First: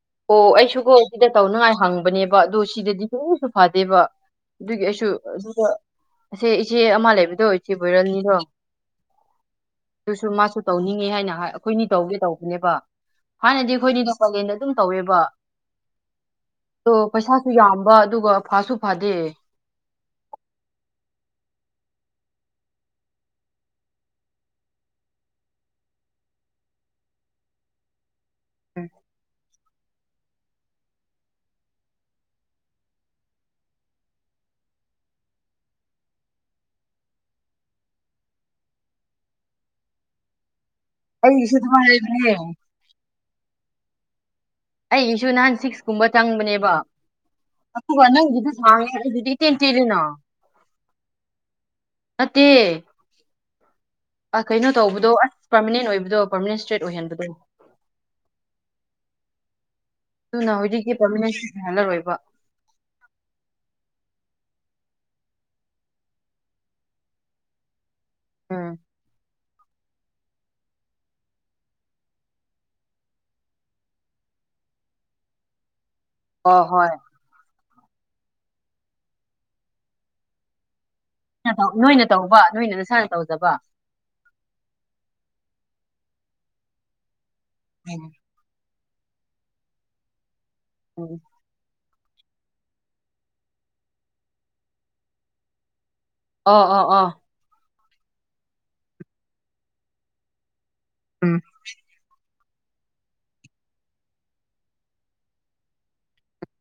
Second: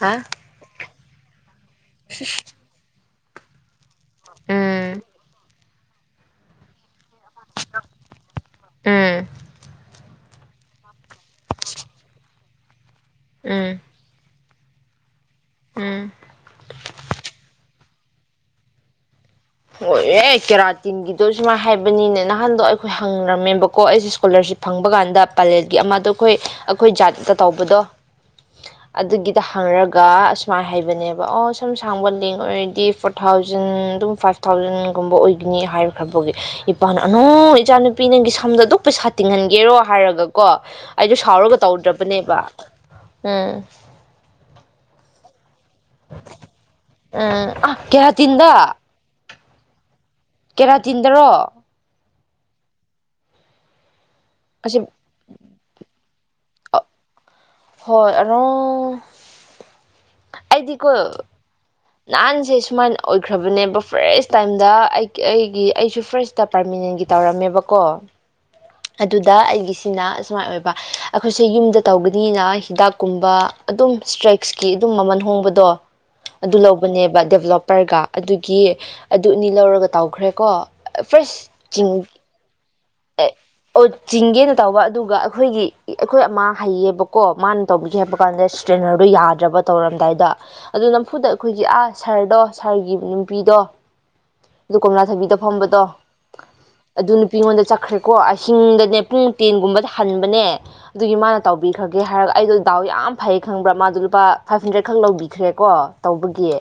ꯍꯥ ꯑꯣ ꯑꯩꯁꯨꯒꯣ ꯏꯗ ꯇꯧꯅ ꯐꯪꯕꯅꯦꯕ ꯑꯗꯣ ꯁꯤꯗꯗꯤ ꯁꯨꯁꯨ ꯐꯥꯗꯦꯕ ꯑꯗꯨꯒꯤ ꯎꯝ ꯑꯩꯁꯨ ꯑꯗꯨꯗ ꯁꯦꯆꯦ ꯑꯃ ꯂꯩꯗꯣ ꯏ ꯎꯝ ꯣꯏꯔꯦꯜꯅꯤꯗꯣꯁꯨ ꯃ ꯇꯧꯅꯤꯡꯉꯦ ꯍꯥꯏꯅ ꯍꯥꯏ ꯑꯩꯈꯣꯏꯅꯤ ꯇꯧꯒꯦ ꯇꯧꯕꯅꯦꯕ ꯍꯥ ꯎꯝ ꯅꯗꯤꯦꯈꯣꯏꯅꯤ ꯅꯗ [unintelligible] ꯑꯗꯨꯝ ꯇꯧꯋꯦꯕ ꯎꯝ ꯀꯁꯥꯁꯨꯨ ꯌꯥꯗ ꯕ ꯑꯗꯨꯒ ꯐꯥꯁꯨ ꯐꯥꯗꯦ ꯑꯣꯏ ꯑꯦ ꯀꯦꯔꯥꯇꯤꯟꯒꯤꯗꯣ ꯁꯨꯃꯥꯏꯅ ꯍꯥꯏꯕꯅꯤꯅꯦ ꯅꯍꯥꯟꯗꯣ ꯑꯩꯈꯣꯏ ꯍꯪꯔꯝꯃꯦꯕꯀꯣ ꯑꯩꯁꯦ ꯏꯁꯀꯣꯂꯥꯔꯁꯤꯞ ꯐꯪꯕ ꯀꯥꯟꯗ ꯄꯂꯦꯠꯒꯤ ꯑꯃꯗꯣ ꯑꯩꯈꯣꯏ ꯑꯩꯈꯣꯏ ꯖꯥꯠꯇꯠꯇ ꯇꯧꯕꯗꯣ ꯑꯗꯨꯒꯤꯗ ꯈꯪꯔꯒ ꯑꯁꯨꯃꯥꯏꯅ ꯍꯩꯕꯅꯦꯕ ꯑꯣ ꯁꯝ ꯁꯥꯡꯕ ꯂꯦꯡ ꯑꯣꯏꯔꯗꯤ ꯐꯣꯔ ꯊꯥꯎꯖꯟ ꯑꯗꯨꯝ ꯐꯥꯏꯚ ꯊꯥꯎꯖꯟꯒꯨꯝꯕ ꯑꯣꯏꯒꯅꯤ ꯍꯥꯏꯔꯈ꯭ꯔꯕꯒꯤ ꯏꯄꯥꯥꯟ ꯑꯅꯨ ꯏꯆꯥꯅꯨꯄꯤ ꯅꯪꯒꯤ ꯁꯝꯗ ꯑꯗꯨꯝ ꯄꯩꯁꯥ ꯇꯤꯡꯍꯟꯒꯦꯔꯣ ꯍꯥꯏꯔꯒꯀꯣ ꯑꯩꯁꯨ ꯑꯩꯒꯤꯁꯨ ꯁꯥꯎꯔꯒ ꯑꯗꯨꯃꯥꯏꯅ ꯂꯩꯕꯅꯦ ꯇꯧꯗ꯭ꯔꯕꯅꯦꯕ ꯎꯝ ꯑꯩ ꯏꯁꯨꯨ ꯅꯥꯟ ꯁꯤꯁ ꯀꯨꯝꯕ ꯆꯪꯕꯅꯦꯕ ꯎꯝ ꯑ ꯑꯗꯨꯒ ꯅꯪꯒꯤꯗ ꯀꯦꯔꯥꯇꯤꯟꯗ ꯁꯥꯡꯉꯦ ꯑꯗꯨꯗꯤ ꯇꯤꯟ ꯇꯤꯗꯅ ꯀꯦꯔꯥꯇꯤꯟꯗꯔꯣ ꯅꯠꯇ ꯑ ꯀꯩꯅꯣ ꯑꯁꯤ ꯇꯧꯕꯗꯣ ꯑꯁ ꯄꯥꯔꯃꯅꯦꯟ ꯑꯣꯏꯕꯗꯣ ꯑꯦꯗꯃꯤꯅꯤꯁꯇ꯭ꯔꯦꯠ ꯑꯣꯏꯍꯟꯕꯗꯣ ꯍꯣꯏ ꯑꯔꯣ ꯑꯗꯨꯅ ꯑꯩꯗꯤꯀꯣ ꯍꯧꯖꯤꯛꯇꯤ ꯄꯔꯃꯅꯦꯟ ꯏꯁꯇ꯭ꯔꯦꯠ ꯑꯣꯏꯍꯜꯂꯔꯣꯏꯕ ꯅꯍꯥꯟꯁꯦ ꯁꯨꯃꯥꯏꯅ ꯑꯣꯏꯈ꯭ꯔꯕꯅꯦꯕ ꯐ꯭ꯔꯦꯁ ꯇꯥꯏꯝꯗ ꯑꯩ ꯑꯩꯒꯤ ꯑꯩꯁꯨ ꯐꯥꯔꯁꯇ ꯄꯥꯔꯃꯤꯅꯦꯟꯒꯤ ꯇꯧꯔꯝꯃꯦꯕꯀꯣ ꯎꯝ ꯑꯗꯨꯗ ꯑꯩ ꯒꯤ ꯁꯤꯅ ꯑꯁꯨꯃꯥꯏꯅ ꯑꯣꯏꯕ ꯑꯩꯈꯣꯏꯁꯦ ꯌꯨꯝꯗ ꯇꯧꯒꯅꯤꯅ ꯍꯤꯗꯥꯛꯀꯨꯝꯕ ꯑꯗꯨꯝ ꯏꯁꯇ꯭ꯔꯦꯛꯁꯀꯤ ꯑꯗꯨꯝ ꯃꯃꯜ ꯍꯣꯡꯕꯗꯣ ꯑꯗꯨ ꯑꯣ ꯍꯣꯏ ꯂꯧꯕꯅꯦꯕ ꯗꯦꯕꯂꯞ ꯄꯔꯒꯥ ꯑꯗꯨꯒꯤ ꯑꯗꯨ ꯑꯅꯤ ꯂꯧꯔꯒ ꯇꯧꯈ꯭ꯔꯦꯀꯣ ꯅꯣꯏꯅ ꯇꯧꯕ ꯅꯣꯏ ꯑꯦ ꯑꯣ ꯆꯤꯡꯒꯦꯅ ꯇꯧꯕ ꯑꯗꯨꯒ ꯑꯩꯈꯣꯏꯒꯤ ꯑꯩꯈꯣꯏ ꯑꯃ ꯍꯩꯌꯦꯕ ꯀꯣ ꯃꯥꯅ ꯇꯧꯕꯤꯒꯦ ꯍꯥꯏꯕ ꯀꯥꯟꯗ ꯇ꯭ꯔꯦꯅꯔꯗꯣ ꯌꯥꯗ꯭ꯔꯕ ꯇꯧꯔꯝꯗꯥꯏꯗ ꯑꯗꯨ ꯎꯝ ꯅꯝꯐꯨꯗ ꯑꯩꯈꯣꯏꯒꯤ ꯑꯥ ꯁꯥꯍꯔꯗꯣ ꯁꯥꯔꯒꯤ ꯅꯨꯄꯤꯗꯣ ꯑꯗꯨ ꯀꯣꯝꯂꯥ ꯊꯕꯤꯗ ꯐꯝꯕꯗꯣ ꯑꯣ ꯑꯣ ꯑꯣ ꯑꯗꯨ ꯅꯨꯄꯤ ꯑꯩꯉꯣꯟꯗ ꯆ ꯀꯈ꯭ꯔꯦꯀꯣ ꯑꯍꯤꯡꯗꯅꯦ ꯄꯨꯡ ꯇꯦꯟꯒꯨꯝꯕꯗ ꯍꯟꯕꯅꯦ ꯑꯗꯨꯒꯤ ꯃꯥꯅ ꯎꯝ ꯇꯧꯕꯤꯈ꯭ꯔꯒꯦ ꯍꯥꯏꯔ ꯑꯩꯗꯣ ꯗꯥꯎ ꯌꯥꯝ ꯐꯩ ꯈꯪꯕ꯭ꯔꯥ ꯃꯥꯗꯣ ꯂꯨꯄꯥ ꯐꯥꯏꯚ ꯍꯟꯗ꯭ꯔꯦꯗ ꯈꯛ ꯂꯧꯕꯤꯈ꯭ꯔꯦꯀꯣ ꯇꯧꯕꯒꯤ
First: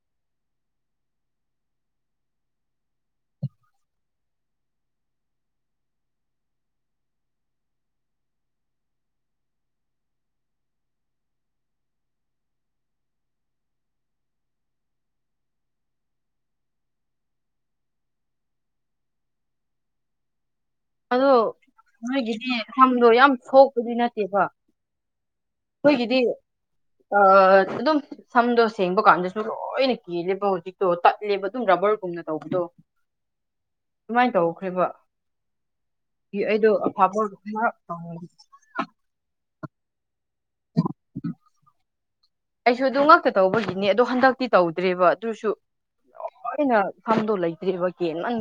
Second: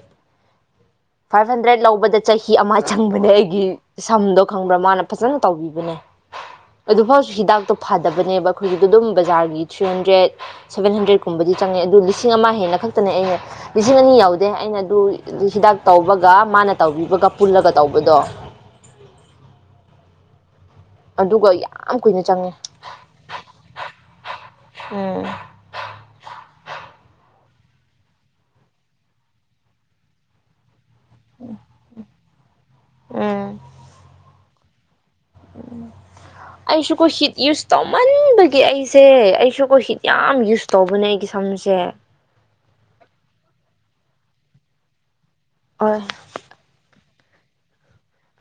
ꯐꯥꯏꯚ ꯍꯟꯗ꯭ꯔꯦꯠ ꯂꯧꯕꯗ ꯆꯍꯤ ꯑꯃ ꯆꯪꯕꯅꯦ ꯑꯩꯒꯤ ꯁꯝꯗꯣ ꯈꯪꯕ꯭ꯔꯥ ꯃꯥꯅ ꯐꯖꯅ ꯇꯧꯕꯤꯕꯅꯦ ꯑꯗꯨꯐꯥꯎꯁꯨ ꯍꯤꯗꯥꯛꯇꯣ ꯐꯗꯕꯅꯦꯕ ꯑꯩꯈꯣꯏꯒꯤꯗ ꯑꯗꯨꯝ ꯕꯖꯥꯔꯒꯤ ꯊ꯭ꯔꯤ ꯍꯟꯗ꯭ꯔꯦꯠ ꯁꯚꯦꯟ ꯍꯟꯗ꯭ꯔꯦꯗꯀꯨꯝꯕꯗꯤ ꯆꯪꯉꯩ ꯑꯗꯨ ꯂꯤꯁꯤꯡ ꯑꯃ ꯍꯦꯟꯅ ꯈꯛꯇꯅꯦ ꯑꯩꯅ ꯂꯤꯁꯤꯡ ꯑꯅꯤ ꯌꯥꯎꯗꯦ ꯑꯩꯅ ꯑꯗꯨ ꯍꯤꯗꯥꯛ ꯇꯧꯕꯒ ꯃꯥꯅ ꯇꯧꯕꯤꯕꯒ ꯄꯨꯜꯂꯒ ꯇꯧꯕꯗꯣ ꯑꯗꯣ ꯑꯗꯨꯒ ꯌꯥꯝ ꯀꯨꯏꯅ ꯆꯪꯉꯦ ꯅꯣꯏꯒꯤꯗꯤ ꯁꯝꯗꯣ ꯌꯥꯝ ꯁꯣꯛꯄꯗꯤ ꯅꯠꯇꯦꯕ ꯎꯝ ꯑꯩꯈꯣꯏꯒꯤꯗꯤ ꯑ ꯑꯗꯨꯝ ꯁꯝꯗꯣ ꯁꯦꯡꯕ ꯀꯥꯟꯗꯁꯨ ꯂꯣꯏꯅ ꯀꯤꯔꯦꯕ ꯍꯧꯖꯤꯛ ꯣ ꯇꯠꯂꯦꯕ ꯑꯗꯨꯝ ꯔꯕꯔꯒꯨꯝꯅ ꯇꯗꯣ ꯁꯨꯃꯥꯏ ꯀꯧ ꯑꯩꯈꯣꯏꯕ ꯎ ꯑꯩꯁꯨ ꯀꯣ ꯍꯤꯠ ꯌꯨꯁ ꯃꯔꯛ ꯇꯧꯃꯟꯕꯒꯤ ꯑꯩꯁꯦ ꯑꯩꯁꯨ ꯄꯣꯍꯤꯠ ꯌꯥꯝ ꯌꯨꯁ ꯇꯧꯕꯅꯦ ꯑꯩꯒꯤ ꯁꯝꯁꯦ ꯑꯩꯁꯨ ꯑꯗꯨ ꯉꯛꯇ ꯇꯧꯕꯒꯤꯅꯦ ꯑꯗꯣ ꯍꯟꯗꯛꯇꯤ ꯇꯧꯗ꯭ꯔꯦꯕ ꯑꯗꯨꯁꯨ ꯍꯣꯏ ꯂꯣꯏꯅ ꯐꯗꯣ ꯂꯩꯇꯦꯕ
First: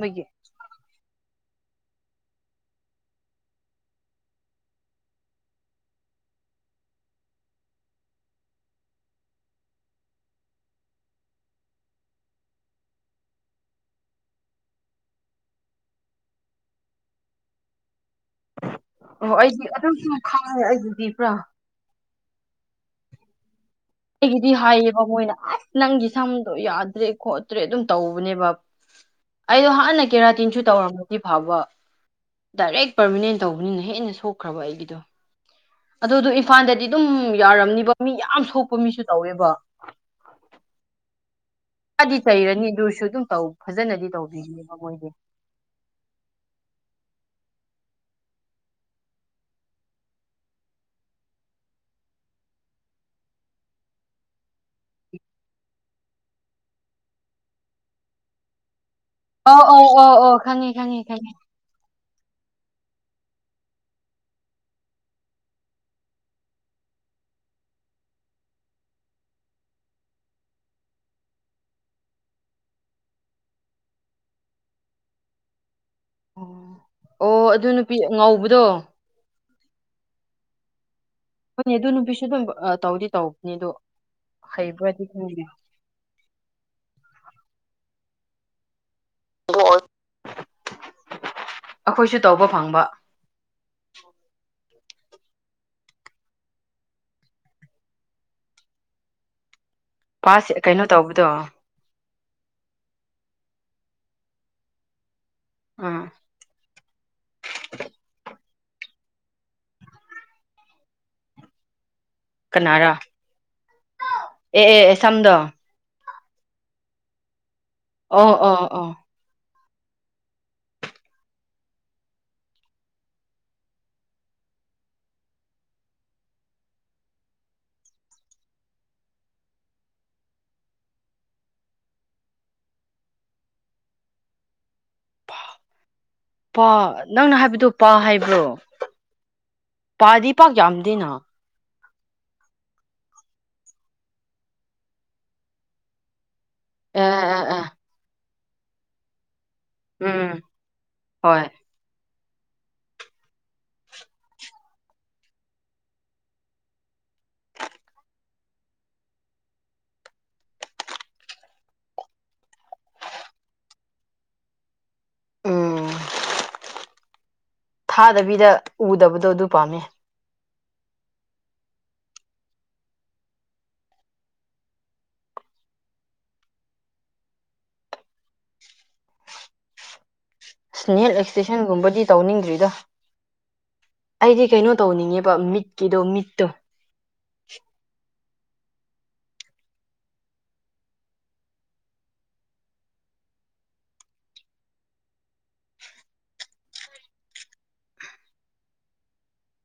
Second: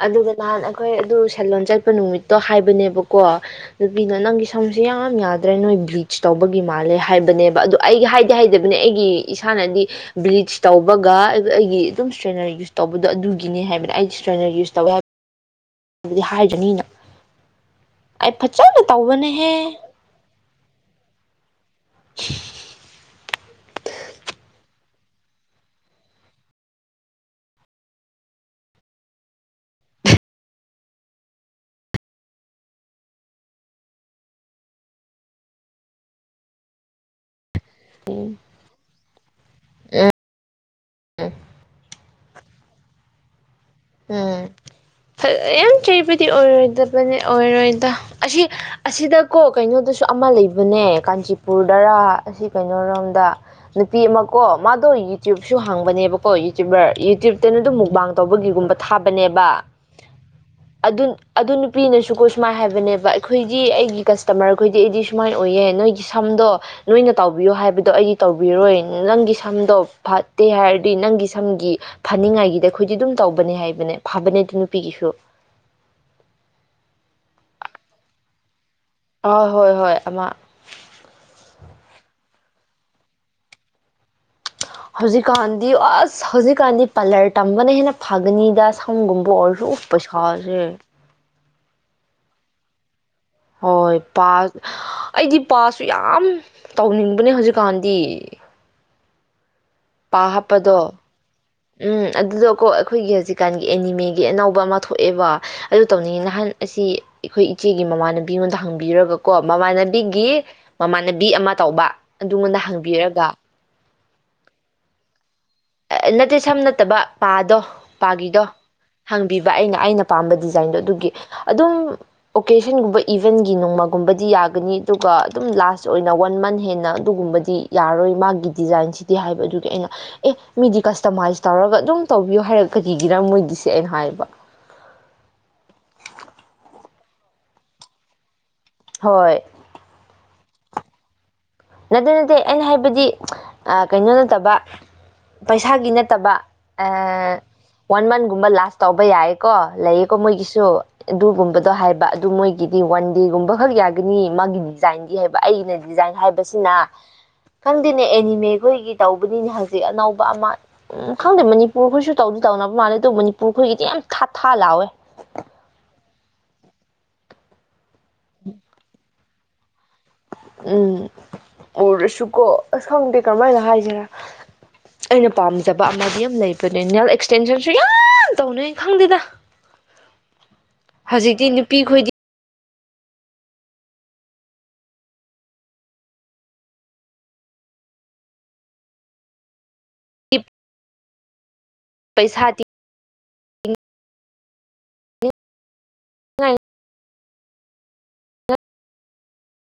ꯑꯗꯨꯒ ꯅꯍꯥꯟ ꯑꯩꯈꯣꯏ ꯑꯗꯨ ꯁꯟꯂꯣꯟ ꯆꯠ ꯆꯠꯄ ꯅꯨꯃꯤꯠꯇꯣ ꯍꯥꯏꯕꯅꯦꯕꯀꯣ ꯅꯨꯄꯤꯅ ꯅꯪꯒꯤ ꯁꯝꯁꯦ ꯌꯥꯝ ꯌꯥꯗ꯭ꯔꯦ ꯅꯣꯏ ꯕ꯭ꯂꯤꯆ ꯇꯧꯕꯒꯤ ꯃꯥꯜꯂꯦ ꯍꯥꯏꯕꯅꯦꯕ ꯑꯗꯨꯗ ꯑꯩꯒꯤ ꯍꯥꯏꯗꯤ ꯍꯥꯏꯗꯕꯅꯦ ꯑꯩꯒꯤ ꯏꯁꯥꯅꯗꯤ ꯕ꯭ꯂꯤꯆ ꯇꯧꯕꯒ ꯑꯩꯒꯤ ꯑꯗꯨꯝ ꯏꯁꯇ꯭ꯔꯦꯠꯅꯔ ꯌꯨꯁ ꯇꯧꯕꯗꯣ ꯑꯗꯨꯒꯤꯅꯦ ꯍꯥꯏꯕꯅꯦ ꯑꯩꯗꯤ ꯆꯅꯒꯤ ꯏꯁꯇꯕꯥ ꯍꯥꯏꯕꯗꯤ ꯍꯥꯏꯗ꯭ꯔꯅꯤꯅ ꯑꯩ ꯐ ꯑꯣ ꯑꯩꯗꯤ ꯑꯗꯨꯝꯁꯨ ꯈꯪꯉꯦ ꯑꯩꯗꯨꯗꯤ ꯄꯨꯔꯥ [unintelligible] ꯑꯩꯒꯤꯗꯤ ꯍꯥꯏꯌꯦꯕ ꯃꯣꯏꯅ ꯑꯁ ꯅꯪꯒꯤ ꯁꯝꯗꯣ ꯌꯥꯗ꯭ꯔꯦ ꯈꯣꯠꯇ꯭ꯔꯦ ꯑꯗꯨꯝ ꯇꯧꯕꯅꯦꯕ ꯑꯩꯗꯣ ꯍꯥꯟꯅ ꯀꯦꯔꯥꯇꯤꯟꯁꯨ ꯇꯧꯔꯝꯃꯗꯤ ꯐꯕ ꯗꯥꯏꯔꯦꯛ ꯄꯔꯃꯤꯅꯦꯟ ꯇꯧꯕꯅꯤꯅ ꯍꯦꯟꯅ ꯁꯣꯛꯈ꯭ꯔꯕ ꯑꯩꯒꯤꯗꯣ ꯑ ꯑꯗꯨꯝ ꯏꯝꯐꯥꯜꯗꯗꯤ ꯑꯗꯨꯝ ꯌꯥꯔꯝꯅꯤꯕ ꯃꯤ ꯌꯥꯝ ꯁꯣꯛꯄ ꯃꯤꯁꯨ ꯇꯧꯋꯦꯕ ꯍ ꯀꯗꯤ ꯆꯩꯔꯅꯤ ꯑꯗꯨꯁꯨ ꯑꯗꯨꯝ ꯇꯧ ꯐꯖꯅꯗꯤ ꯎꯝ ꯇꯧꯕꯤꯒꯅꯦꯕ ꯃꯣꯏꯗꯤ ꯌꯥꯝ ꯆꯩꯕꯗꯤ ꯑꯣꯏꯔꯣꯏꯗꯕꯅꯦ ꯑꯣꯏꯔꯣꯏꯗ ꯑꯁꯤ ꯑꯁꯤꯗꯀꯣ ꯀꯩꯅꯣꯗꯁꯨ ꯑꯃ ꯂꯩꯕꯅꯦ ꯀꯥꯟꯆꯤꯄꯨꯔꯗꯔꯥ ꯑꯁꯤ ꯀꯩꯅꯣꯔꯣꯝꯗ ꯅꯨꯄꯤ ꯑꯃꯀꯣ ꯃꯥꯗꯣ ꯌꯨꯇ꯭ꯌꯨꯕꯁꯨ ꯍꯥꯡꯕꯅꯦꯕ ꯍꯣꯏ ꯌꯨꯇ꯭ꯌꯕꯔ ꯌꯨꯇꯌꯨꯕꯇꯅ ꯑꯗꯨꯝ ꯃꯛꯕꯥꯡ ꯇꯧꯕꯒꯨꯝꯕ ꯑ ꯑ ꯑ ꯑ ꯈꯪꯉ ꯈꯅꯤꯉ ꯈꯉ ꯁꯨꯀꯣꯏ ꯁꯨꯃꯥꯏꯅ ꯍꯥꯏꯕꯅꯦꯕ ꯑꯩꯈꯣꯏꯗꯤ ꯑꯩꯒꯤ ꯀꯁꯇꯃꯔ ꯈꯣꯏꯗꯤ ꯑꯩꯗꯤ ꯁꯨꯃꯥꯏꯅ ꯑꯣꯏꯌꯦꯦ ꯅꯣꯏꯒꯤ ꯁꯝꯗꯣ ꯅꯣꯏꯅ ꯇꯧꯕꯤꯌꯣ ꯍꯥꯏꯕꯗꯣ ꯑꯩꯗꯤ ꯇꯧꯕꯤꯔꯣꯏ ꯅꯪꯒꯤ ꯁꯝꯗꯣ ꯐꯠꯇꯦ ꯍꯥꯏꯔꯗꯤ ꯅꯪꯒꯤ ꯁꯝꯒꯤ ꯐꯅꯤꯡꯉꯥꯏꯒꯤꯗꯤ ꯑꯩꯈꯣꯏꯗꯤ ꯑꯗꯨꯝ ꯇꯧꯕꯅꯦ ꯍꯥꯏ ꯅꯦ ꯐꯕꯅꯦ ꯑꯗꯨ ꯅꯨꯄꯤꯒꯤꯁꯨ ꯑꯣ ꯑꯣ ꯑꯗꯨ ꯅꯨꯄꯤ ꯉꯧꯕꯗꯣ ꯑ ꯍꯣꯏ ꯍꯣꯏ ꯑ ꯍꯣꯏꯅꯦ ꯑꯗꯨ ꯅꯨꯄꯤꯁꯨ ꯑꯗꯨꯝ ꯇꯧꯗꯤ ꯇꯅꯤ ꯑꯗꯣ ꯍꯩꯕ꯭ꯔꯗꯤ ꯍꯧꯖꯤꯛ ꯈꯪꯗꯦ ꯀꯥꯟꯗꯤ ꯑꯁ ꯍꯧꯖꯤꯛ ꯀꯥꯟꯗꯤ ꯄꯂꯠ ꯇꯝꯕꯅꯦ ꯍꯅ ꯐꯒꯅꯤꯗ ꯁꯝꯒꯨꯝꯕ ꯑꯣꯏꯔꯁꯨ ꯄꯩꯁꯥ [unintelligible] ꯑꯩꯈꯣꯏꯁꯨ ꯇꯧꯕ ꯐꯪꯕ ꯍꯣꯏ ꯄꯥ ꯑꯩꯗꯤ ꯄꯥꯁꯨ ꯌꯥꯝ ꯇꯧꯅꯤꯡꯕꯅꯦ ꯍꯧꯖꯤꯛꯀꯥꯟꯗꯤ ꯄꯥ ꯄꯥꯁꯦ ꯍꯥꯞꯄꯗꯣ ꯀꯩꯅꯣ ꯇꯧꯕꯗꯣ ꯎꯝ ꯑꯗꯨꯗꯀꯣ ꯑꯩꯈꯣꯏꯒꯤ ꯍꯧꯖꯤꯛꯀꯥꯟꯒꯤ ꯑꯦꯅꯤꯃꯦꯒꯤ ꯑꯅꯧꯕ ꯑꯃ ꯊꯣꯛꯑꯦꯕ ꯑꯗꯨ ꯎꯝ ꯇꯧꯅꯤꯡꯉꯤ ꯅꯍꯥꯟ ꯑꯁꯤ ꯑꯩꯈꯣꯏ ꯏꯆꯦꯒꯤ ꯃꯃꯥꯟꯅꯕꯤ ꯑꯃ ꯗꯥꯛ ꯍꯪꯕꯤꯔꯒꯀꯣ ꯃꯃꯥꯟꯅꯕꯤꯒꯤ ꯃꯃꯥꯟꯅꯕꯤ ꯑꯃ ꯇꯧꯕ ꯑꯗꯨꯉꯣꯟꯗ ꯀꯅꯥꯔꯥ ꯍꯪꯕꯤꯔꯒ ꯑꯦ ꯑꯦ ꯑꯦ ꯁꯝꯗꯣ ꯑꯦ ꯅꯠꯇꯦ ꯁꯝ ꯅꯠꯇꯕ ꯄꯥꯗꯣ ꯑꯣ ꯄꯥꯒꯤꯗꯣ ꯑꯣ ꯑꯣ ꯍꯥꯡꯕꯤꯕ ꯕꯥ ꯑꯩꯅ ꯑꯩꯅ ꯄꯥꯝꯕ ꯗꯤꯖꯥꯏꯟꯗꯣ ꯑꯗꯨꯒꯤ ꯑꯗꯨꯝ ꯑꯣꯀꯦꯖꯟꯒꯨꯝꯕ ꯏꯚꯦꯟꯒꯤ ꯅꯣꯡꯃꯒꯨꯝꯕꯗꯤ ꯌꯥꯒꯅꯤ ꯑꯗꯨꯒ ꯑꯗꯨꯝ ꯂꯥꯁ ꯑꯣꯏꯅ ꯋꯥꯟ ꯃꯟ ꯍꯦꯟꯅ ꯑꯗꯨꯒꯨꯝꯕꯗꯤ ꯌꯥꯔꯔꯣꯏ ꯃꯥꯒꯤ ꯗꯤꯖꯥꯏꯟꯁꯤꯗꯤ ꯍꯥꯏꯕ ꯑꯗꯨꯒꯤ ꯑꯩꯅ ꯑꯦ ꯃꯤꯗꯤ ꯀꯁꯇꯃꯥꯏꯁ ꯇꯧꯔꯒ ꯑꯗꯨꯝ ꯇꯧꯕꯤꯌꯨ ꯍꯥꯏꯔꯛꯒꯅꯤꯒꯤꯔ ꯃꯣꯏꯒꯤꯁꯦ ꯑꯩꯅ ꯍꯥꯏꯕ ꯄꯥ ꯄꯥ ꯅꯪꯅ ꯍꯥꯏꯕꯗꯣ ꯄꯥ ꯍꯥꯏꯕ꯭ꯔꯣ ꯍꯣꯏ ꯄꯥꯗꯤ ꯄꯥꯛ ꯌꯥꯝꯗꯦꯅ ꯅꯠꯇꯦ ꯅꯠꯇꯦ ꯑꯩꯅ ꯍꯥꯏꯕꯗꯤ ꯑ ꯀꯩꯅꯣ ꯅꯠꯇꯕ ꯄꯩꯁꯥꯒꯤ ꯅꯠꯇꯕ ꯑ ꯑꯦ ꯑꯦ ꯑꯦ ꯋꯥꯟ ꯃꯟ ꯒꯨꯝꯕ ꯂꯥꯁ ꯇꯧꯕ ꯌꯥꯏ ꯀꯣ ꯂꯩꯌꯦꯀꯣ ꯎꯝ ꯃꯣꯏꯒꯤꯁꯨ ꯍꯣꯏ ꯑꯗꯨꯒꯨꯝꯕꯗꯣ ꯍꯥꯏꯕ ꯑꯗꯨ ꯃꯣꯏꯒꯤꯗꯤ ꯋꯥꯟꯗꯦ ꯒꯨꯝꯕ ꯈꯛ ꯌꯥꯒꯅꯤ ꯃꯥꯒꯤ ꯗꯤꯖꯥꯏꯟꯗꯤ ꯍꯥꯏꯕ ꯑꯩꯒꯤꯅ ꯗꯤꯖꯥꯏꯟ ꯍꯥꯏꯕ ꯁꯤꯅ ꯈꯪꯗꯦꯅꯦ ꯑꯦꯅꯤꯃꯦ ꯈꯣꯏꯒꯤ ꯇꯧꯕꯅꯤꯅꯦ ꯍꯧꯖꯤꯛ ꯑꯅꯧꯕ ꯑꯃ ꯎꯝ ꯈꯪꯗꯦ ꯃꯅꯤꯄꯨꯔ ꯈꯣꯏꯁꯨ ꯇꯧꯗꯤ ꯇꯧꯅꯕ ꯃꯥꯜꯂꯦ ꯑꯗꯨ ꯃꯅꯤꯄꯨꯔ ꯈꯣꯏꯒꯤꯗꯤ ꯌꯥꯝ ꯊꯥ ꯊꯥ ꯂꯥꯎꯋꯦ ꯎꯝ ꯊꯥꯗꯕꯤꯗ ꯎꯗꯕꯗꯣ ꯑꯗꯨ ꯄꯥꯝꯃꯦ ꯎꯝ ꯎꯔꯁꯨꯀꯣ ꯑꯁ ꯈꯪꯗꯦ ꯀꯔꯝꯍꯥꯏꯅ ꯍꯥꯏꯁꯤꯔꯥ ꯑꯩꯅ ꯄꯥꯝꯖꯕ ꯑꯃꯗꯤ ꯌꯥꯝ ꯂꯩꯕꯅꯦ ꯅꯦꯜ ꯑꯦꯛꯁꯇꯦꯟꯁꯟꯁꯨ ꯌꯥꯝ ꯇꯧꯅꯩ ꯈꯪꯗꯦꯗ ꯑꯁ ꯅꯦꯜ ꯍꯧꯖꯤꯛꯇꯤ ꯑꯦꯛꯁꯇꯦꯁꯟꯒꯨꯝꯕꯗꯤ ꯅꯨꯄꯤꯈꯣꯏꯗꯤ ꯇꯧꯅꯤꯡꯗ꯭ꯔꯤꯗ ꯑꯩꯗꯤ ꯀꯩꯅꯣ ꯇꯧꯅꯤꯡꯉꯦꯕ ꯃꯤꯠꯀꯤꯗꯣ ꯃꯤꯠꯇꯣ ꯄꯩꯁꯥꯇꯤ [inaudible] ꯇꯤꯡꯅꯤꯡꯉꯥꯏ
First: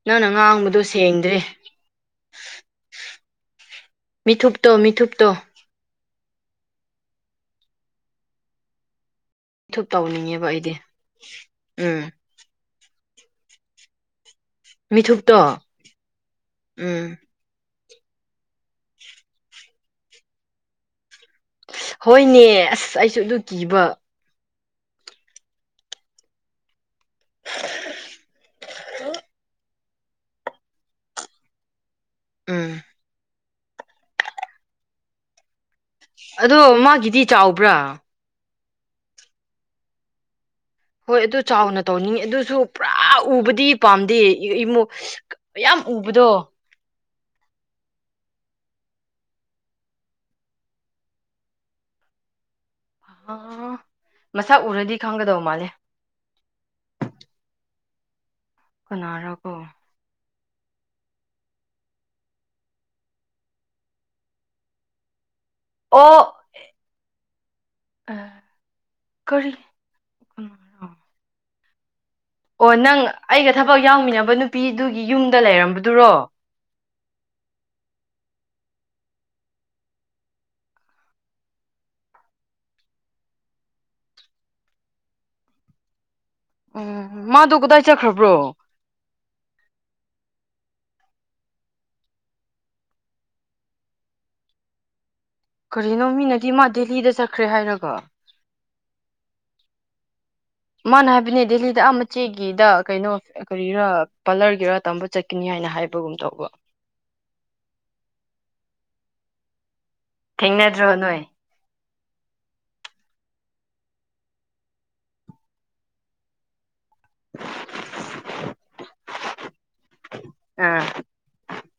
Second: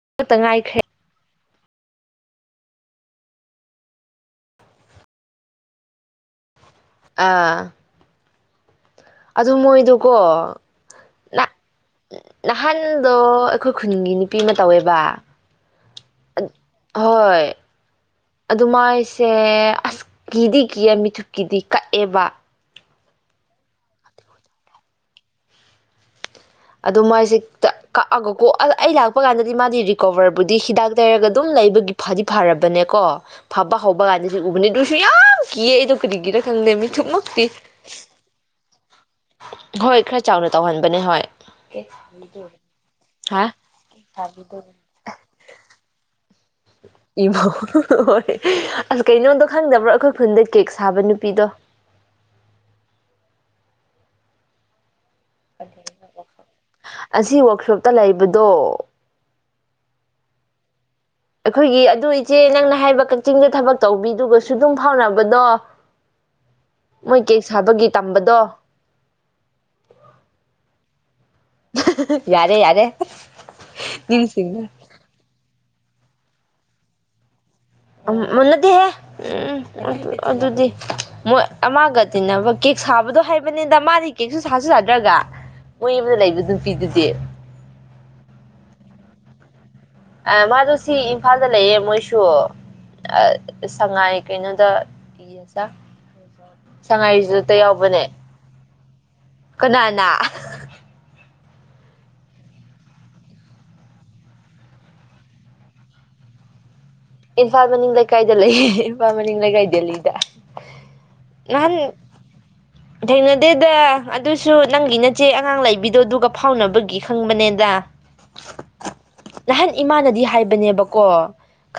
ꯅꯪꯅ ꯈꯛꯇ ꯉꯥꯡꯕꯗꯣ ꯉꯥꯏꯈ꯭ꯔꯦ ꯁꯦꯡꯗ꯭ꯔꯦ ꯃꯤꯊꯨꯞꯇꯣ ꯃꯤꯊꯨꯞꯇꯣ ꯑꯥ ꯑꯗꯨ ꯃꯤꯊꯨꯞ ꯃꯣꯏꯗꯨꯀꯣ ꯇꯧꯅꯤꯡꯉꯦꯕ ꯑꯩꯗꯤ ꯅꯥ ꯎꯝ ꯅꯍꯥꯟ ꯗꯣ ꯑꯩꯈꯣꯏ ꯈꯨꯅꯤꯡꯒꯤꯅꯤ ꯄꯤ ꯑꯃꯥ ꯇꯧꯋꯦꯕ ꯃꯤꯊꯨꯞꯇꯣ ꯎꯝ ꯍꯣꯏ ꯑꯗꯨ ꯃꯥꯏꯁꯦ ꯑꯁꯀꯤꯗꯤ ꯀꯤꯌꯩ ꯃꯤꯊꯨꯝ ꯍꯣꯏꯅꯦ ꯑꯁ ꯑꯩ ꯆꯠꯂꯨꯈꯤꯕ ꯑꯗꯣ ꯃꯥꯏꯁꯤꯦ ꯀꯛꯑꯒ ꯀꯣ ꯑꯩ ꯂꯥꯛꯄ ꯀꯥꯟꯗꯗꯤ ꯃꯥꯗꯤ ꯔꯤꯀꯣꯕꯔꯕꯨꯗꯤ ꯍꯤꯗꯥꯛ ꯂꯩꯩꯔꯒ ꯑꯗꯨꯝ ꯂꯩꯕꯒꯤ ꯐꯗꯤ ꯎꯝ ꯐꯔꯕꯅꯦꯀꯣ ꯐꯕ ꯍꯧꯕ ꯀꯥꯟꯗꯁꯨ ꯎꯕꯅꯦ ꯑꯗꯨꯁꯨ ꯌꯥꯝ ꯀꯤ ꯑꯩꯗ ꯑꯗꯣ ꯃꯥꯒꯤꯗꯤ ꯆꯥꯎꯕ꯭ꯔꯥ ꯍꯣꯏ ꯈꯔ ꯆꯥꯎꯥꯎꯅ ꯍꯣꯏ ꯑꯗꯨ ꯆꯥꯎꯅ ꯇꯧꯅꯤꯡꯉꯤ ꯑꯗꯨꯁꯨ ꯄꯨꯔꯥ ꯍꯥ ꯎꯕꯗꯤ ꯄꯥꯝꯗꯦ ꯏꯃ ꯃꯌꯥꯝ ꯎꯕꯗꯣ ꯏꯕꯣ ꯍꯣꯏ ꯑꯁ ꯀꯩꯅꯣꯗꯣ ꯈꯪꯗꯕ꯭ꯔꯣ ꯑꯩꯈꯣꯏ ꯈꯨꯟꯗ ꯀꯦꯛ ꯁꯥꯕ ꯅꯨꯄꯤꯗꯣ ꯃꯁꯥ ꯎꯔꯗꯤ ꯈꯪꯒꯗꯧ ꯃꯥꯜꯂꯦ ꯑꯁꯤꯁ ꯋꯛꯁꯣꯄ ꯂꯩꯕ ꯀꯅꯥꯔꯒꯣ ꯑꯩꯈꯣꯏꯒꯤ ꯑꯗꯨ ꯏꯆꯦ ꯅꯪꯅ ꯍꯥꯏꯕ ꯀꯛꯆꯤꯡꯗ ꯊꯕꯛ ꯇꯧꯕꯤꯗꯨꯒꯁꯨ ꯑꯗꯨꯝ ꯐꯥꯎꯅꯕꯗꯣ ꯑꯣ ꯃꯣꯏ ꯀꯦꯛ ꯁꯥꯕꯒꯤ ꯇꯝꯕꯗꯣ ꯀꯔꯤ [inaudible] ꯑꯣ ꯅꯪ ꯑꯩꯒ ꯊꯕꯛ ꯌꯥꯎꯃꯤꯟꯅꯕ ꯅꯤꯡꯁꯤꯡꯉꯦ ꯅꯨꯄꯤꯗꯨꯒꯤ ꯌꯨꯝꯗ ꯂꯩꯔꯝꯕꯗꯨ ꯐꯊ꯭ꯔꯣ ꯃꯨꯟꯅꯗꯤꯍꯦ ꯎꯝ ꯎꯝ ꯑꯗꯨꯗꯤ ꯃꯣꯏ ꯑꯃꯒ ꯇꯤꯟꯅꯕ ꯀꯦꯛ ꯁꯥꯕꯗꯣ ꯍꯥꯏꯕꯅꯤꯗ ꯃꯥꯗꯤ ꯀꯦꯛꯁꯨ ꯁꯥꯁꯨ ꯌꯥꯗ꯭ꯔꯒ ꯃꯣꯏ ꯑꯃꯗ ꯂꯩꯕ ꯅꯨꯄꯤꯗꯨꯗꯤ ꯎꯝ ꯃꯥꯗꯣ ꯀꯗꯥꯏ ꯆꯠꯈ꯭ꯔꯕ꯭ꯔꯣ ꯑ ꯃꯥꯗꯣ ꯁꯤ ꯏꯝꯐꯥꯜꯗ ꯂꯩꯌꯦꯦ ꯃꯣꯏꯁꯨ ꯁꯉꯥꯏ ꯀꯩꯅꯣꯗ ꯌꯦꯁꯥ ꯀꯔꯤꯅꯣ ꯃꯤꯅꯗꯤ ꯃꯥ ꯗꯦꯍꯤꯗ ꯆꯠꯈ꯭ꯔꯦ ꯍꯥꯏꯔꯒ ꯀꯅꯥꯅꯥ ꯗꯦꯍꯤꯗ ꯑꯥ ꯃꯆꯦꯒꯤꯗ ꯀꯩꯅꯣ ꯀꯔꯤꯔꯥ ꯄꯥꯂꯔꯒꯤꯔ ꯇꯝꯕ ꯆꯠꯀꯅꯤ ꯍꯥꯏꯅ ꯍꯥꯏꯕꯒꯨꯝ ꯇꯧꯕ ꯏꯟꯐꯥꯜ ꯃꯅꯤꯅꯤꯡ ꯂꯩ ꯀꯥꯏꯗꯦ ꯂꯩ ꯏꯟꯐꯥꯜ ꯃꯅꯤꯅꯤꯡ ꯂꯩ ꯀꯥꯏꯗꯦ ꯂꯩ ꯊꯦꯡꯅꯗ꯭ꯔꯣ ꯅꯣꯏ ꯊꯦꯡꯅꯗꯦꯗ ꯑꯗꯨꯁꯨ ꯅꯪꯒꯤ ꯅꯆꯦ ꯑꯉꯥꯡ ꯂꯩꯕꯤꯗꯣ ꯑꯗꯨꯒꯒ ꯐꯥꯎꯅꯕꯒꯤ ꯈꯪꯕꯅꯦꯗ ꯅꯍꯥꯟ ꯏꯃꯥꯅꯗꯤ ꯑꯥ ꯍꯥꯏꯕꯅꯦꯕꯀꯣ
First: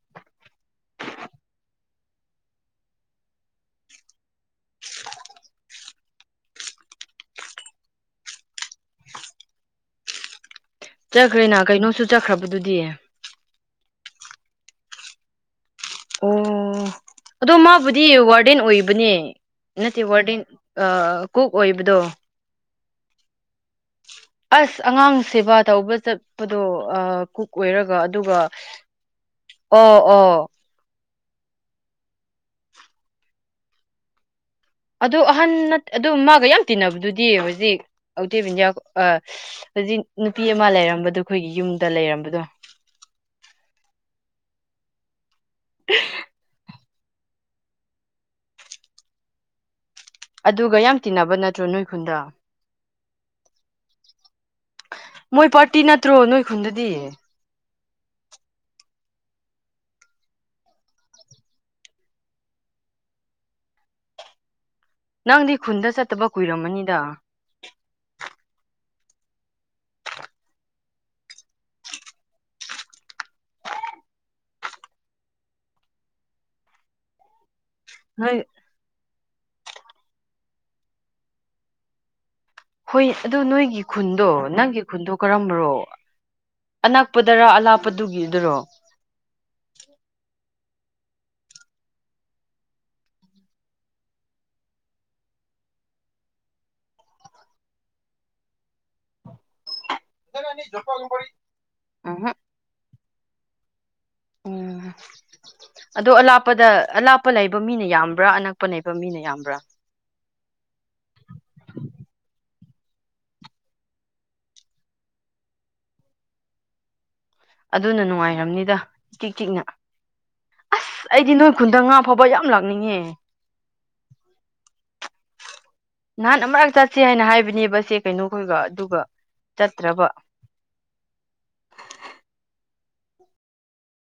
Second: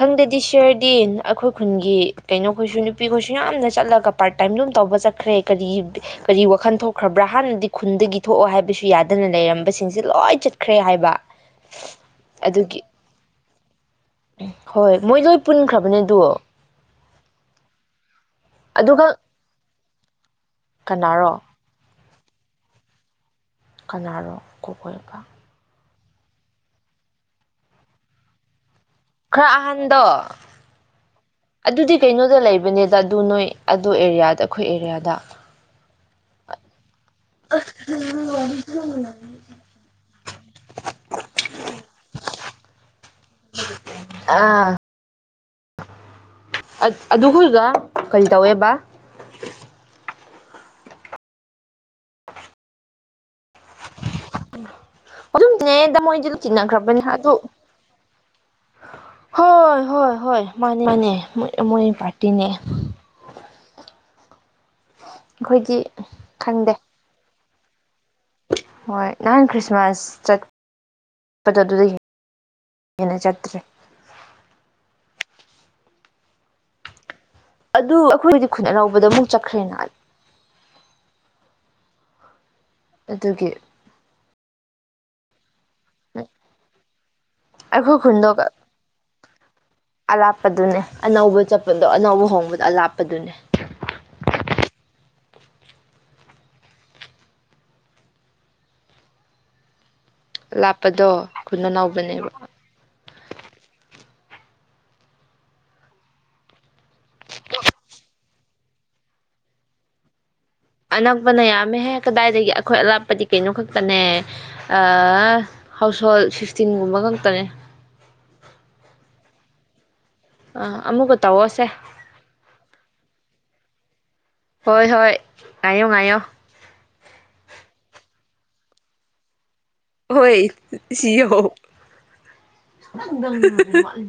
ꯅꯪꯗꯗꯤ ꯁꯤꯔꯗꯤ ꯑꯩꯈꯣꯏ ꯈꯨꯟꯒꯤ ꯀꯩꯅꯣ ꯈꯣꯏꯁꯨ ꯅꯨꯄꯤ ꯈꯣꯏꯁꯨ ꯌꯥꯝꯅ ꯆꯠꯂꯒ ꯄꯥꯔꯠ ꯇꯥꯏꯝ ꯂꯝ ꯇꯧꯕ ꯆꯠꯈ꯭ꯔꯦ ꯀꯔꯤ ꯀꯔꯤ ꯋꯥꯈꯜ ꯊꯣꯛꯈ꯭ꯔꯕ꯭ꯔꯥ ꯍꯥꯟꯅꯗꯤ ꯈꯨꯟꯗꯒꯤ ꯊꯣꯛꯑꯣ ꯍꯥꯏꯕꯁꯨ ꯌꯥꯗꯅ ꯂꯩꯔꯝꯕꯁꯤꯡꯁꯦ ꯂꯣꯏ ꯆꯠ ꯆꯠꯈ꯭ꯔꯦꯅꯥ ꯀꯩꯅꯣꯁꯨ ꯆꯠꯈ꯭ꯔꯕꯗꯨꯗꯤ ꯎ ꯍꯣꯏ ꯃꯣꯏ ꯂꯣꯏ ꯄꯨꯟꯈ꯭ꯔꯕ ꯅꯤꯅꯦ ꯗ ꯑꯗꯨꯗꯣ ꯃꯥꯕ ꯋꯥ ꯋꯥꯔꯗꯦꯟ ꯑꯣꯏꯕꯅꯦ ꯅꯠꯇꯦ ꯋꯥꯔꯗꯦꯟ ꯀꯅꯥꯔꯣ ꯀꯣꯛ ꯑꯣꯏꯕꯗꯣ ꯀꯅꯥꯔꯣ ꯑꯁ ꯑꯉꯥꯡ ꯀꯣꯀꯣꯏꯕ ꯁꯦꯕꯥ ꯇꯧꯕ ꯆꯠꯄꯗꯣ ꯀꯨꯛ ꯑꯣꯏꯔꯒ ꯑꯗꯨꯒ ꯈꯔ ꯑꯣ ꯑꯍꯟꯗ ꯑꯣ ꯑꯗꯨꯗꯤ ꯀꯩꯅꯣꯗ ꯂꯩꯕꯅꯦꯗ ꯑꯗꯨ ꯅꯣꯏ ꯑꯗꯨ ꯑꯦꯔꯤꯌꯥꯗ ꯑꯩꯈꯣꯏ ꯑꯦꯔꯤꯌꯥꯗ ꯑꯗꯨꯗ ꯑꯍꯟ ꯑꯗꯨ ꯃꯥꯒ ꯌꯥꯝ ꯇꯤꯟꯅꯕꯗꯨꯗꯤ ꯍꯧꯖꯤꯛ ꯑꯇꯦꯕ ꯏꯟꯗꯤꯌꯥ ꯍꯧꯖꯤꯛ ꯅꯨꯄꯤ ꯑꯃ ꯂꯩꯔꯝꯕꯗꯣ ꯑꯩꯈꯣꯏꯒꯤ ꯌꯨꯝꯗ ꯂꯩꯔꯝꯕꯗꯣ ꯑꯥ [inaudible] ꯑꯗꯨꯈꯔꯒ ꯀꯔꯤ ꯇꯧꯋꯦꯕ ꯑꯗꯨꯒ ꯌꯥꯝ ꯇꯤꯟꯅꯕ ꯅꯠꯇ꯭ꯔꯣ ꯅꯣꯏ ꯈꯨꯟꯗ ꯃꯣꯏ ꯄꯥꯔꯇꯤ ꯑꯗꯨꯝꯅꯦꯗ ꯃꯣꯏꯗꯤ ꯅꯠꯇ꯭ꯔꯣ ꯑꯗꯨꯝ ꯅꯣꯏ ꯈꯨꯟꯗꯗꯤ ꯆꯤꯟꯅꯈ꯭ꯔꯕꯅꯤ ꯑꯗꯨ ꯍ ꯍꯣꯏ ꯍꯣꯏ ꯃꯥꯅꯦ ꯃꯥꯅꯦ ꯃꯣꯏ ꯄꯥꯇꯅꯦ ꯅꯪꯗꯤ ꯈꯨꯟꯗ ꯆꯠꯇꯕ ꯈꯪꯗꯦ ꯀꯨꯏꯔꯝꯃꯅꯤꯗ ꯍꯣꯏ ꯅꯍꯥꯟ ꯈ꯭ꯔꯤꯁꯃꯥꯁ ꯆꯠꯄꯗꯣ ꯑꯗꯨꯗꯒꯤꯟꯅ ꯍꯦꯟꯅ ꯆꯠꯇ꯭ꯔꯦ ꯑꯗꯨ ꯅꯣꯏ ꯑꯩꯈꯣꯏꯕꯨꯗꯤ ꯈꯨꯠꯅ ꯂꯧꯕꯗ ꯑꯃꯨꯛ ꯆꯈ꯭ꯔꯅꯥꯜ ꯍꯣꯏ ꯑꯗꯣ ꯅꯣꯏꯒꯤ ꯈꯨꯟꯗꯣ ꯅꯪꯒꯤ ꯈꯨꯟꯗ ꯀꯔꯝꯕꯅꯣ ꯑꯅꯛꯄꯗꯔꯥ ꯑꯩꯈꯣꯏ ꯈꯨꯟꯗꯣ ꯑꯂꯥꯞꯄꯗꯨꯒꯤꯗꯨꯔꯣ ꯂꯥꯞꯄꯗꯨꯅꯦ ꯑꯅꯧꯕ ꯆꯠꯄꯗꯣ ꯑꯅꯧꯕ ꯍꯣꯡꯕꯗ ꯂꯥꯞꯄꯗꯨꯅꯦ ꯂꯥꯞꯄꯗꯣ ꯈꯨꯅ ꯅꯕꯅꯦꯕ ꯎꯝꯍꯨꯝ ꯎꯝ ꯑꯗꯣ ꯑꯂꯥꯞꯄꯗ ꯑ ꯂꯥꯞꯄ ꯂꯩꯕ ꯃꯤꯅ ꯌꯥꯝꯕ꯭ꯔꯥ ꯅꯅ ꯑꯣꯣꯛꯄ ꯅꯩꯕ ꯃꯤꯅ ꯌꯥꯝꯕ꯭ꯔꯥ ꯑꯅꯛꯄꯅ ꯌꯥꯝꯃꯦꯍꯦꯛ ꯀꯗꯥꯏꯗꯒꯤ ꯑꯩꯈꯣꯏ ꯑꯂꯥꯞꯄꯗꯤ ꯀꯩꯅꯣ ꯈꯛꯇꯅꯦ ꯍꯥꯎꯁ ꯍꯣꯜ ꯁꯤꯁꯇꯤꯟꯒꯨꯝꯕ ꯈ ꯑꯗꯨꯅ ꯅꯨꯡꯉꯥꯏꯔꯝꯅꯤꯗ ꯏꯤꯛ ꯇꯤꯛꯅ ꯑꯥ ꯑꯁ ꯑꯃꯨꯛꯀ ꯑꯩꯗꯤ ꯅꯣꯏ ꯇꯧꯔꯁꯦ ꯈꯨꯟꯗ ꯉꯥ ꯐꯥꯎꯕ ꯌꯥꯝ ꯂꯥꯛꯅꯤꯡꯉꯦ ꯍꯣꯏ ꯍꯣꯏ ꯉꯥꯏꯌꯣ ꯉꯥꯏꯌꯣ ꯅꯍꯥꯟ ꯑꯃꯛ ꯆꯠꯁ ꯍꯥꯏꯅ ꯍꯥꯏꯕꯅꯦꯕ ꯁꯤ ꯀꯩꯅꯣꯈꯣꯏꯒ ꯑꯗꯨꯒ ꯆꯠꯇ꯭ꯔꯕ ꯍꯣꯏ ꯁꯤ [unintelligible]